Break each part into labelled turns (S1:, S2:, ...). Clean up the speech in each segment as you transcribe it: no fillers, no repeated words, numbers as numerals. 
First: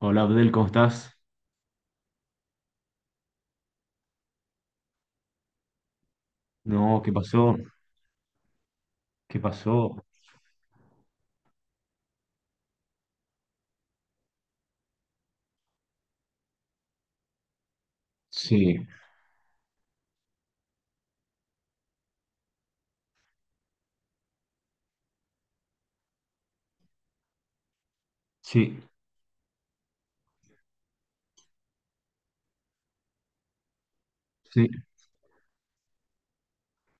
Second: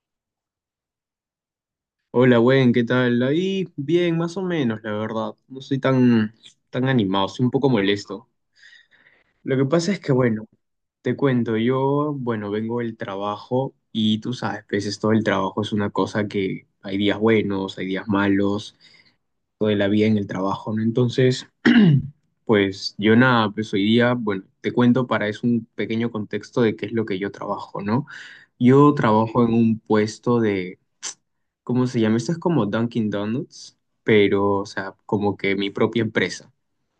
S1: Hola Abdel, ¿cómo estás?
S2: Hola, buen, ¿qué tal? Ahí bien, más o menos, la verdad. No soy tan
S1: No, ¿qué
S2: animado, soy un
S1: pasó?
S2: poco molesto.
S1: ¿Qué
S2: Lo que pasa
S1: pasó?
S2: es que, bueno, te cuento, yo, bueno, vengo del trabajo y tú sabes, pues es todo el trabajo es una cosa que hay días buenos, hay días malos,
S1: Sí,
S2: toda la vida en el trabajo, ¿no? Entonces, pues yo nada, pues hoy día, bueno, te cuento para es un pequeño contexto de qué es lo que yo trabajo, ¿no?
S1: sí,
S2: Yo trabajo en un puesto, ¿cómo se llama? Esto es como Dunkin' Donuts, pero,
S1: sí,
S2: o sea, como que mi propia empresa.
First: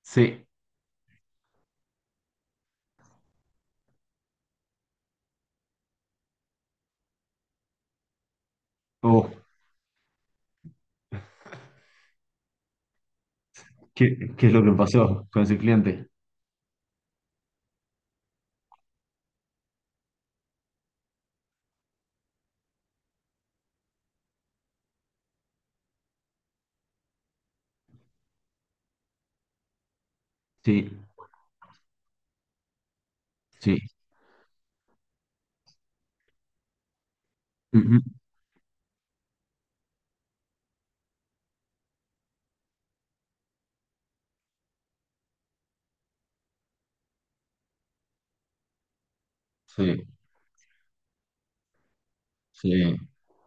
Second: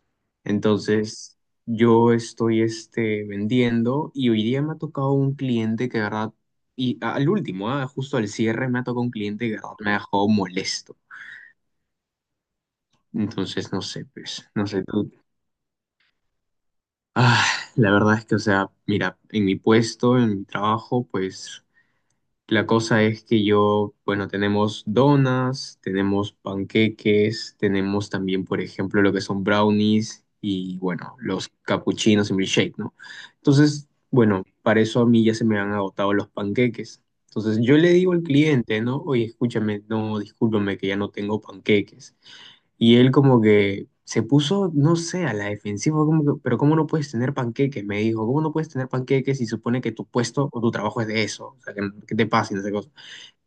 S1: sí.
S2: Entonces, yo estoy vendiendo y hoy día me ha tocado un cliente que, de verdad, y al último, justo al cierre, me ha tocado un
S1: Oh,
S2: cliente que, de verdad, me ha dejado molesto. Entonces, no sé,
S1: ¿qué
S2: pues,
S1: es lo
S2: no
S1: que
S2: sé tú.
S1: pasó con ese cliente?
S2: Ah, la verdad es que, o sea, mira, en mi puesto, en mi trabajo, pues. La cosa es que yo, bueno, tenemos donas, tenemos panqueques, tenemos también, por ejemplo, lo que son brownies y,
S1: Sí,
S2: bueno, los capuchinos y milkshake, ¿no?
S1: sí,
S2: Entonces, bueno, para eso a mí ya se me han agotado los panqueques. Entonces yo le
S1: ujú,
S2: digo al cliente, ¿no? Oye, escúchame, no, discúlpame que ya no tengo panqueques. Y él como que se puso, no sé, a la defensiva, como que, pero ¿cómo no puedes tener panqueques? Me dijo, ¿cómo no puedes tener panqueques si supone que tu
S1: sí,
S2: puesto o tu trabajo es de eso? O sea, que, no, que te pasa y no sé qué cosa.
S1: sí,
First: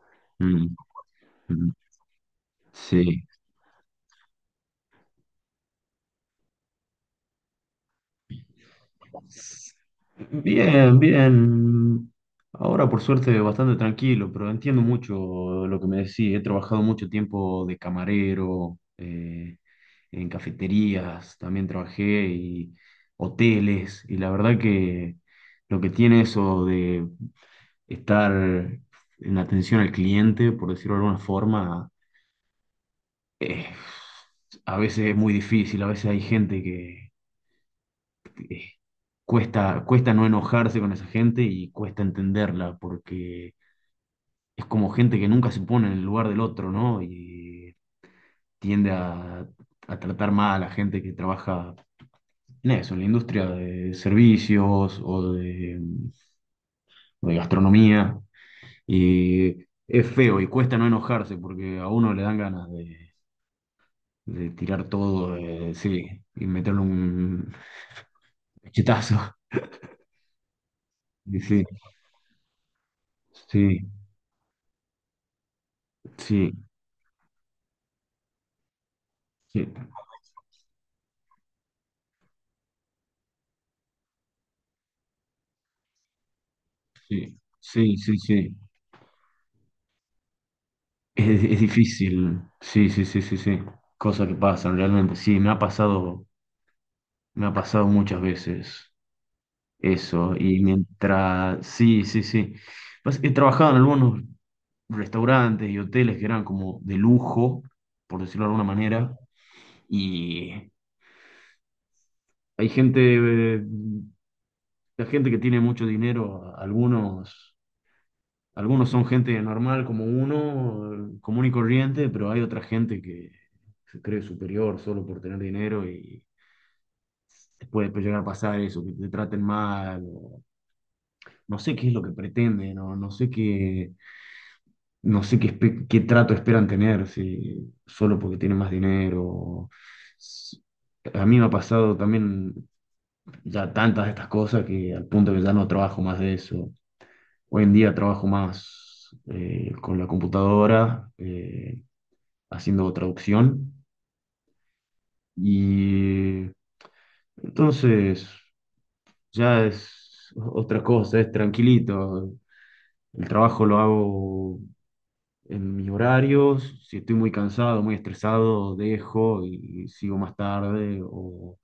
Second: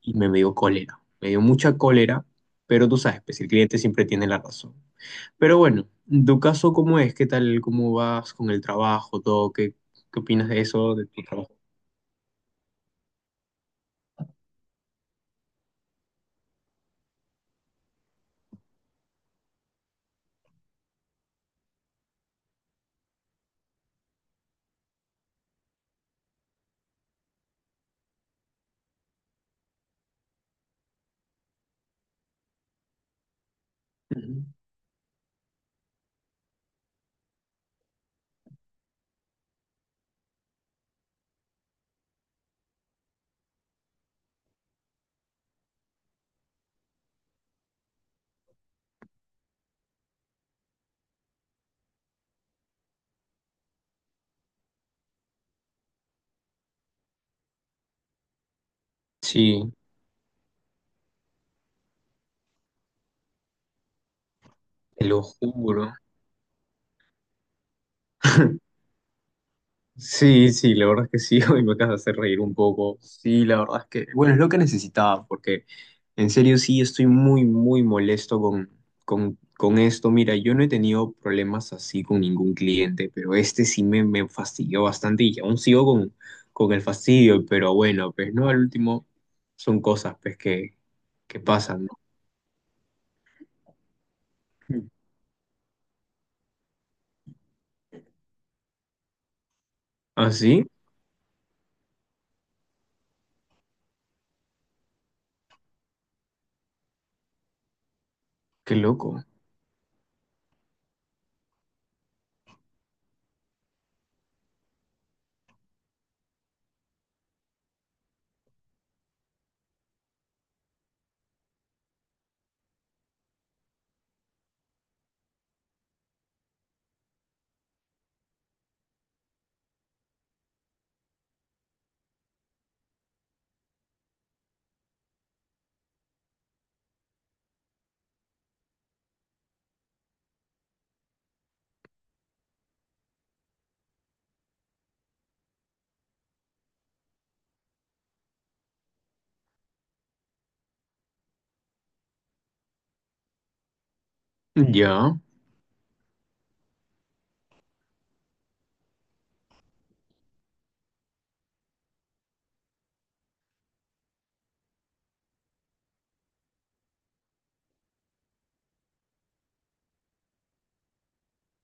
S2: Y me dio
S1: mm,
S2: cólera, me dio
S1: ujú,
S2: mucha cólera, pero tú sabes,
S1: sí.
S2: pues el cliente siempre tiene la razón. Pero bueno, en tu caso, ¿cómo es? ¿Qué tal? ¿Cómo vas con el trabajo? ¿Todo? ¿Qué opinas de eso,
S1: Bien,
S2: de tu trabajo?
S1: bien. Ahora por suerte bastante tranquilo, pero entiendo mucho lo que me decís. He trabajado mucho tiempo de camarero, en cafeterías, también trabajé y hoteles. Y la verdad que lo que tiene eso de estar en atención al cliente, por decirlo de alguna forma, eh,
S2: Ujú.
S1: a veces es muy difícil, a veces hay gente que cuesta no enojarse con esa gente y cuesta entenderla, porque es como gente que nunca se pone en el lugar del otro, ¿no? Y tiende a tratar mal a la gente que trabaja en eso, en la industria de servicios o de gastronomía. Y
S2: Sí,
S1: es feo y cuesta no enojarse porque a uno le dan ganas de tirar
S2: te lo
S1: todo,
S2: juro.
S1: sí, y meterle un cachetazo.
S2: Sí, sí, la verdad es que sí, hoy me acabas de hacer reír un poco. Sí, la verdad es que, bueno, es lo que necesitaba, porque en serio sí estoy muy, muy molesto
S1: Y sí, sí,
S2: con
S1: sí, sí,
S2: esto. Mira, yo no he tenido problemas así con ningún cliente, pero este sí me fastidió bastante y aún sigo con el
S1: sí,
S2: fastidio, pero
S1: sí,
S2: bueno,
S1: sí,
S2: pues no,
S1: sí.
S2: al último son cosas pues que
S1: Es
S2: pasan, ¿no?
S1: difícil, sí, sí, sí, sí, sí. Cosas que pasan
S2: Mm.
S1: realmente. Sí, me ha pasado muchas veces
S2: ¿Ah,
S1: eso. Y
S2: sí?
S1: mientras, sí, sí, sí. Pues, he trabajado en algunos restaurantes y hoteles que eran como de lujo, por decirlo de alguna
S2: Qué
S1: manera.
S2: loco.
S1: Y hay gente, eh, la gente que tiene mucho dinero, algunos. Algunos son gente normal como uno, común y corriente, pero hay otra gente que se cree superior solo por tener dinero y te puede llegar a pasar eso, que te traten mal, o no sé qué es lo que pretenden, o no sé qué, qué trato esperan tener, si solo porque tienen más dinero. S- A mí me ha pasado también ya tantas de estas cosas que al punto que ya no trabajo más de eso. Hoy en día trabajo más con la computadora. Haciendo traducción.
S2: Mm. Ya,
S1: Y entonces ya es otra cosa, es tranquilito. El trabajo lo hago en mis horarios. Si estoy muy cansado, muy estresado, dejo y sigo más tarde o,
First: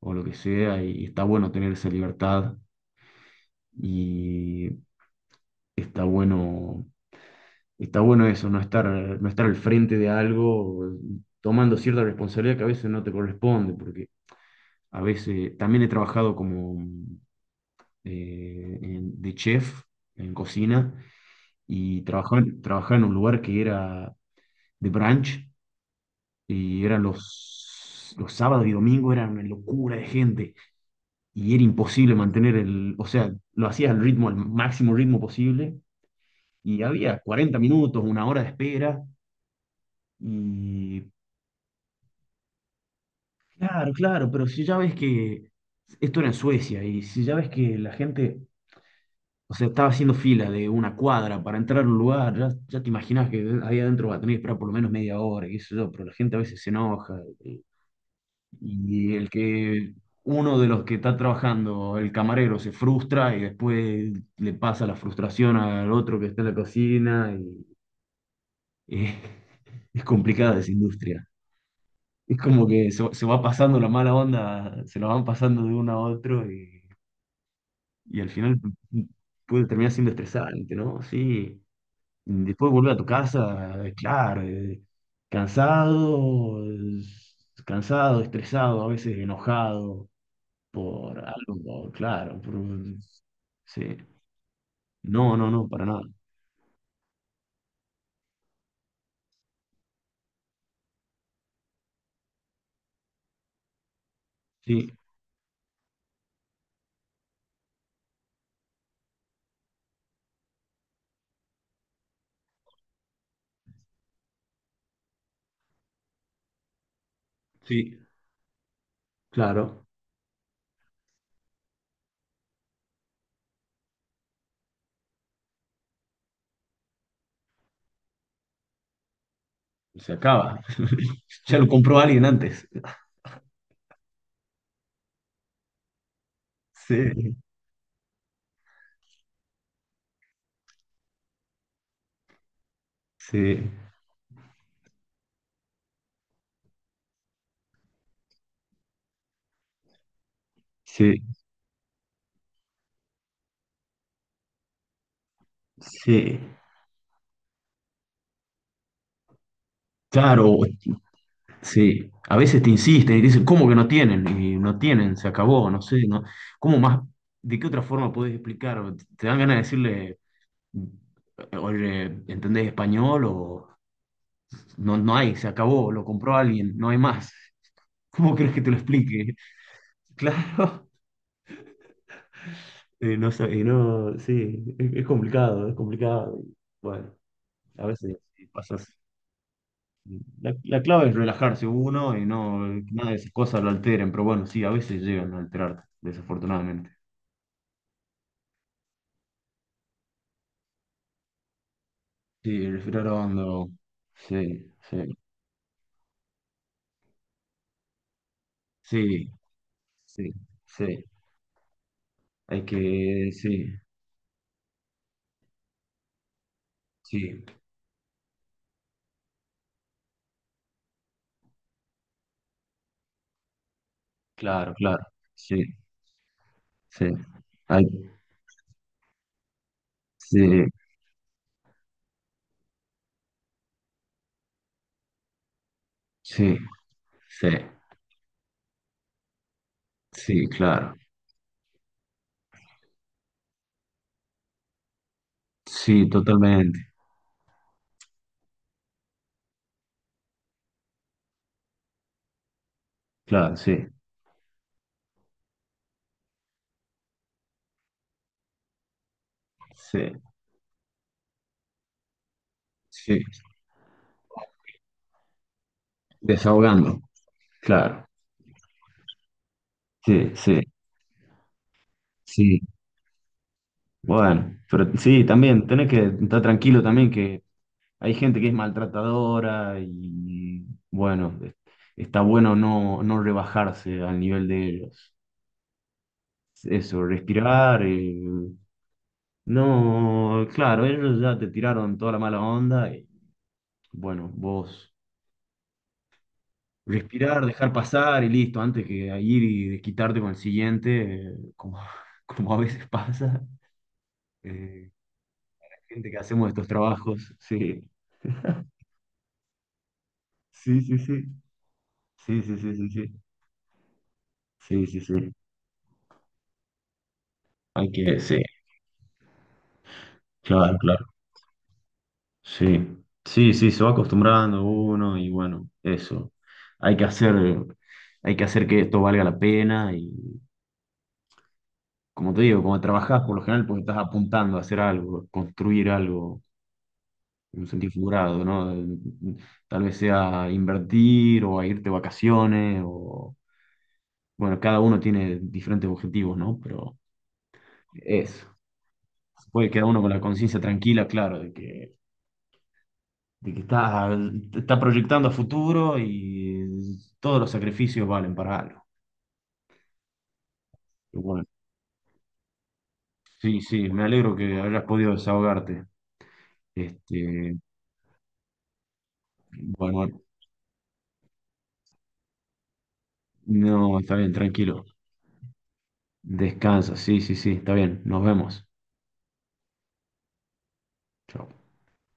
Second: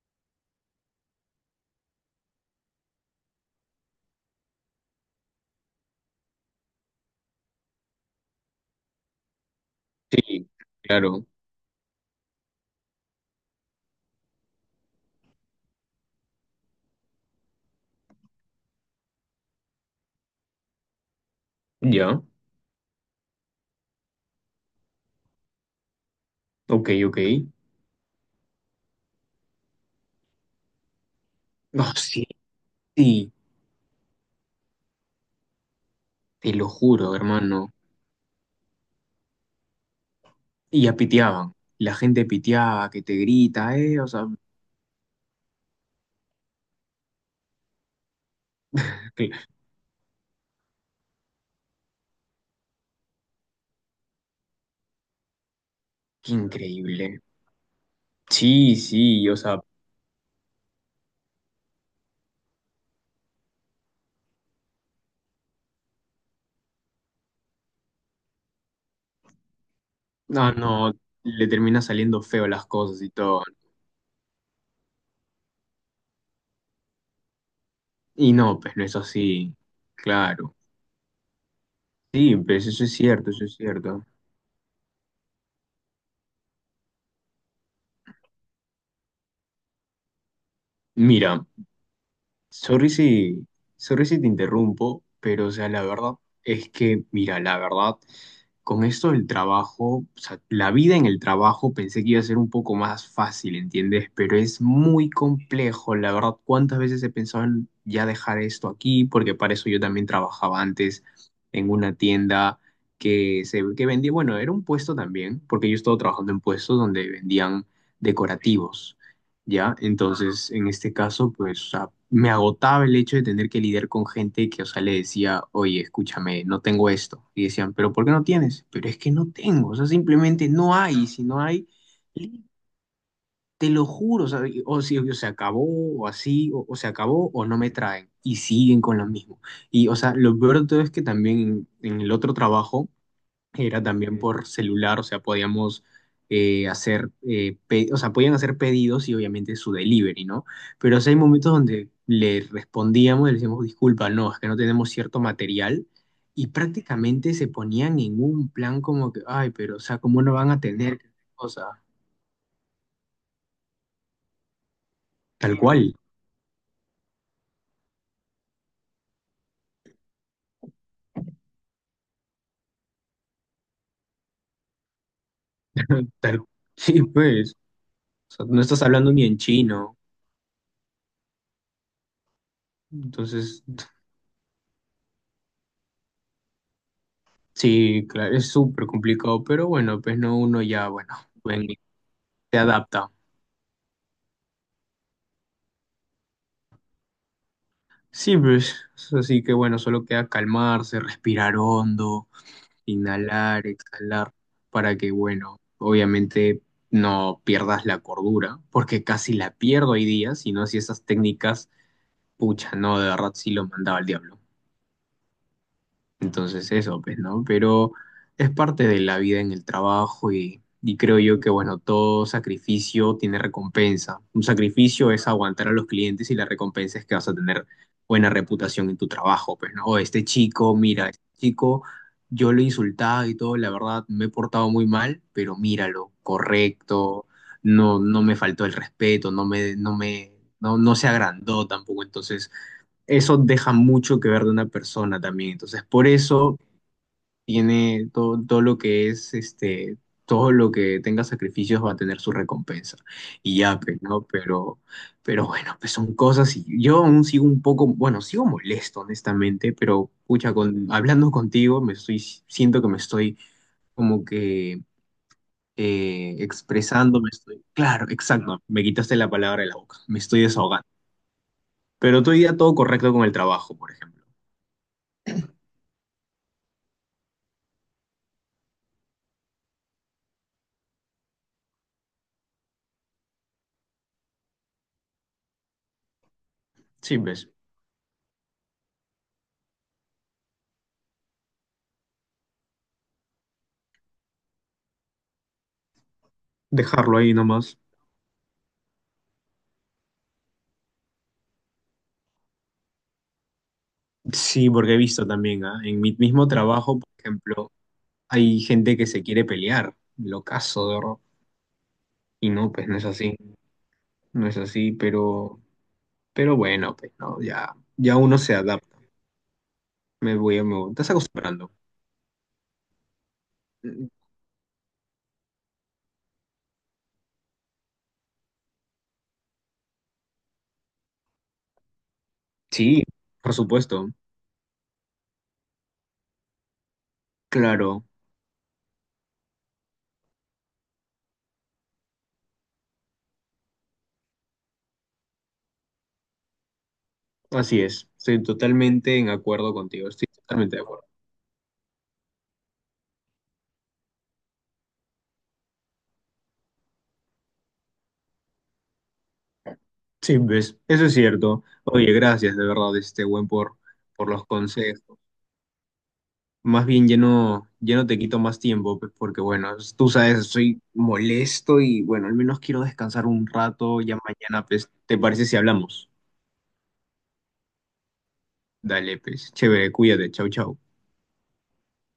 S1: o lo que sea. Y está bueno tener esa libertad y está bueno, está bueno eso, no estar al frente de
S2: sí,
S1: algo,
S2: claro,
S1: tomando cierta responsabilidad que a veces no te corresponde, porque a veces también he trabajado como de chef en cocina y
S2: ya,
S1: trabajaba en un lugar que era de brunch y
S2: ok,
S1: eran
S2: ok.
S1: los sábados y domingos, era una locura de gente y era
S2: Ah,
S1: imposible
S2: sí,
S1: mantener el, o sea,
S2: sí.
S1: lo hacía al ritmo, al máximo ritmo posible
S2: Te lo
S1: y
S2: juro,
S1: había 40
S2: hermano.
S1: minutos, 1 hora de espera
S2: Y ya
S1: y
S2: piteaban. La gente piteaba, que te grita,
S1: claro,
S2: o sea,
S1: claro, pero si ya ves que esto era en Suecia y si ya ves que la gente.
S2: qué,
S1: O sea, estaba haciendo fila de una cuadra para entrar a un lugar. Ya, ya te imaginas que ahí adentro va a tener que esperar por lo menos media hora, qué sé yo, pero la
S2: qué
S1: gente a veces se enoja.
S2: increíble.
S1: Y,
S2: Sí,
S1: y
S2: sí,
S1: el
S2: o sea,
S1: que uno de los que está trabajando, el camarero, se frustra y después le pasa la frustración al otro que está en la cocina. Y es
S2: no,
S1: complicada esa
S2: no,
S1: industria.
S2: le termina saliendo
S1: Es
S2: feo las
S1: como que se,
S2: cosas y
S1: se va
S2: todo.
S1: pasando la mala onda, se la van pasando de uno a otro y al
S2: Y
S1: final
S2: no, pues no es así,
S1: puede terminar siendo
S2: claro.
S1: estresante, ¿no? Sí.
S2: Sí, pues
S1: Después
S2: eso
S1: volver
S2: es
S1: a tu
S2: cierto, eso es
S1: casa,
S2: cierto.
S1: claro, cansado, eh, cansado, estresado, a veces enojado por
S2: Mira,
S1: algo, claro,
S2: sorry si,
S1: sí.
S2: sorry si te interrumpo,
S1: No,
S2: pero
S1: no,
S2: o
S1: no,
S2: sea, la
S1: para nada.
S2: verdad es que, mira, la verdad, con esto del trabajo, o sea, la vida en el trabajo pensé que iba a ser un poco más fácil, ¿entiendes? Pero es
S1: Sí,
S2: muy complejo, la verdad, ¿cuántas veces he pensado en ya dejar esto aquí? Porque para eso yo también trabajaba antes en una tienda que vendía, bueno, era un puesto también, porque yo estaba trabajando en puestos donde vendían
S1: sí,
S2: decorativos. ¿Ya?
S1: claro,
S2: Entonces, en este caso, pues, o sea, me agotaba el hecho de tener que lidiar con gente que, o sea, le decía, oye, escúchame, no tengo esto. Y decían, pero ¿por qué no tienes? Pero es que no tengo, o sea,
S1: se
S2: simplemente
S1: acaba.
S2: no hay, y si no
S1: Ya lo
S2: hay,
S1: compró alguien
S2: li-
S1: antes.
S2: te lo juro, o sea, o, si, o se acabó, o así, o se acabó,
S1: Sí,
S2: o no me traen, y siguen con lo mismo. Y, o sea, lo peor de todo es que también en el otro trabajo,
S1: sí,
S2: era también por celular, o sea, podíamos hacer, o sea, podían hacer pedidos y obviamente su delivery, ¿no? Pero sí hay
S1: sí,
S2: momentos donde le respondíamos y le decíamos, disculpa, no, es que no tenemos cierto material
S1: sí.
S2: y prácticamente se ponían en un plan como que, ay, pero, o sea, ¿cómo no
S1: Claro,
S2: van a tener cosa?
S1: sí, a veces te insisten y te dicen, ¿cómo que no tienen? Y no tienen, se
S2: Tal
S1: acabó, no
S2: cual,
S1: sé, no, ¿cómo más? ¿De qué otra forma puedes explicar? ¿Te dan ganas de decirle, oye, ¿entendés español? O no, no hay, se acabó, lo compró
S2: tal,
S1: alguien, no hay
S2: sí,
S1: más.
S2: pues, o
S1: ¿Cómo
S2: sea,
S1: crees que
S2: no
S1: te lo
S2: estás hablando ni
S1: explique?
S2: en chino,
S1: Claro, no sé, y
S2: entonces,
S1: no, sí, es complicado, es complicado. Bueno, a
S2: sí,
S1: veces
S2: claro,
S1: sí,
S2: es súper
S1: pasas.
S2: complicado, pero bueno, pues no,
S1: La,
S2: uno
S1: la
S2: ya,
S1: clave es
S2: bueno,
S1: relajarse uno y
S2: se
S1: no, que nada
S2: adapta.
S1: de esas cosas lo alteren, pero bueno, sí, a veces llegan a alterarte, desafortunadamente.
S2: Sí, pues, así que bueno, solo queda calmarse, respirar hondo,
S1: Sí, el respirar
S2: inhalar,
S1: hondo.
S2: exhalar,
S1: Sí,
S2: para que,
S1: sí,
S2: bueno, obviamente no pierdas la cordura, porque
S1: sí,
S2: casi la pierdo hoy
S1: sí,
S2: día, si no, si
S1: sí.
S2: esas técnicas,
S1: Hay
S2: pucha, no, de
S1: que,
S2: verdad sí
S1: sí,
S2: lo mandaba al diablo. Entonces eso, pues,
S1: sí,
S2: ¿no? Pero es parte de la vida en el trabajo y creo yo que, bueno, todo sacrificio tiene recompensa. Un
S1: claro, claro.
S2: sacrificio es
S1: Sí,
S2: aguantar a los clientes y la recompensa
S1: sí.
S2: es que vas a tener
S1: Hay,
S2: buena reputación en tu trabajo, pues, ¿no? O este
S1: sí,
S2: chico, mira, este chico, yo lo insultaba y todo, la verdad, me he portado muy mal, pero míralo,
S1: sí,
S2: correcto,
S1: sí,
S2: no, no me faltó el respeto,
S1: sí,
S2: no,
S1: claro.
S2: no se agrandó tampoco, entonces eso deja mucho que ver de una persona también. Entonces,
S1: Sí,
S2: por eso
S1: totalmente.
S2: tiene todo, todo lo que es, todo lo que tenga sacrificios va a tener su recompensa.
S1: Claro,
S2: Y ya,
S1: sí,
S2: pues, ¿no? Pero bueno, pues son cosas y yo aún sigo un poco, bueno, sigo molesto, honestamente, pero,
S1: sí,
S2: pucha, con, hablando contigo, me estoy, siento que me
S1: sí.
S2: estoy como que...
S1: Desahogando.
S2: expresando, me estoy, claro,
S1: Claro.
S2: exacto, me quitaste la palabra de la boca, me
S1: Sí,
S2: estoy
S1: sí,
S2: desahogando. Pero estoy ya
S1: sí.
S2: todo correcto con el trabajo, por ejemplo.
S1: Bueno, pero sí, también tenés que estar tranquilo también que hay gente que es maltratadora y bueno, está bueno no, no rebajarse al nivel de ellos. Eso,
S2: Sí, pues,
S1: respirar, no, claro, ellos ya te tiraron toda la mala onda y bueno, vos
S2: dejarlo ahí
S1: respirar, dejar
S2: nomás.
S1: pasar y listo, antes que ir y desquitarte con el siguiente, como, como a veces pasa,
S2: Sí,
S1: eh,
S2: porque he visto también, ¿ah? En
S1: gente
S2: mi
S1: que
S2: mismo
S1: hacemos estos
S2: trabajo, por
S1: trabajos,
S2: ejemplo,
S1: sí,
S2: hay gente que se quiere pelear, lo
S1: sí,
S2: caso, de
S1: sí,
S2: verdad.
S1: sí. Sí,
S2: Y
S1: sí,
S2: no,
S1: sí,
S2: pues
S1: sí,
S2: no es
S1: sí.
S2: así, no es
S1: Sí,
S2: así,
S1: sí, sí.
S2: pero bueno, pues no, ya,
S1: Hay
S2: ya
S1: que, sí,
S2: uno se adapta. Me voy, me
S1: claro,
S2: voy.
S1: claro.
S2: Estás acostumbrando.
S1: Sí, sí, sí, se va acostumbrando uno y bueno, eso. Hay que hacer, hay que hacer que esto valga la pena y como te digo, cuando
S2: Sí,
S1: trabajás por lo
S2: por
S1: general pues estás
S2: supuesto,
S1: apuntando a hacer algo, construir algo en un sentido
S2: claro,
S1: figurado, ¿no? Tal vez sea invertir o a irte de vacaciones o bueno, cada uno tiene diferentes objetivos, ¿no? Pero
S2: así es. Estoy
S1: eso
S2: totalmente en
S1: puede
S2: acuerdo
S1: quedar uno con
S2: contigo,
S1: la
S2: estoy
S1: conciencia
S2: totalmente de acuerdo.
S1: tranquila, claro, de que está proyectando a futuro y todos los sacrificios valen para algo.
S2: Sí, ves, eso es
S1: Y bueno,
S2: cierto. Oye, gracias de verdad, este buen
S1: sí, sí, me
S2: por
S1: alegro
S2: los
S1: que hayas podido
S2: consejos.
S1: desahogarte.
S2: Más bien ya
S1: Este,
S2: no, ya no te quito más tiempo, porque bueno, tú
S1: bueno,
S2: sabes, estoy molesto y bueno, al menos quiero descansar un
S1: no,
S2: rato,
S1: está
S2: ya
S1: bien,
S2: mañana,
S1: tranquilo.
S2: pues, ¿te parece si hablamos?
S1: Descansa, sí, sí, sí, está bien. Nos vemos.
S2: Dale, pues, chévere, cuídate, chau, chau.
S1: Chao.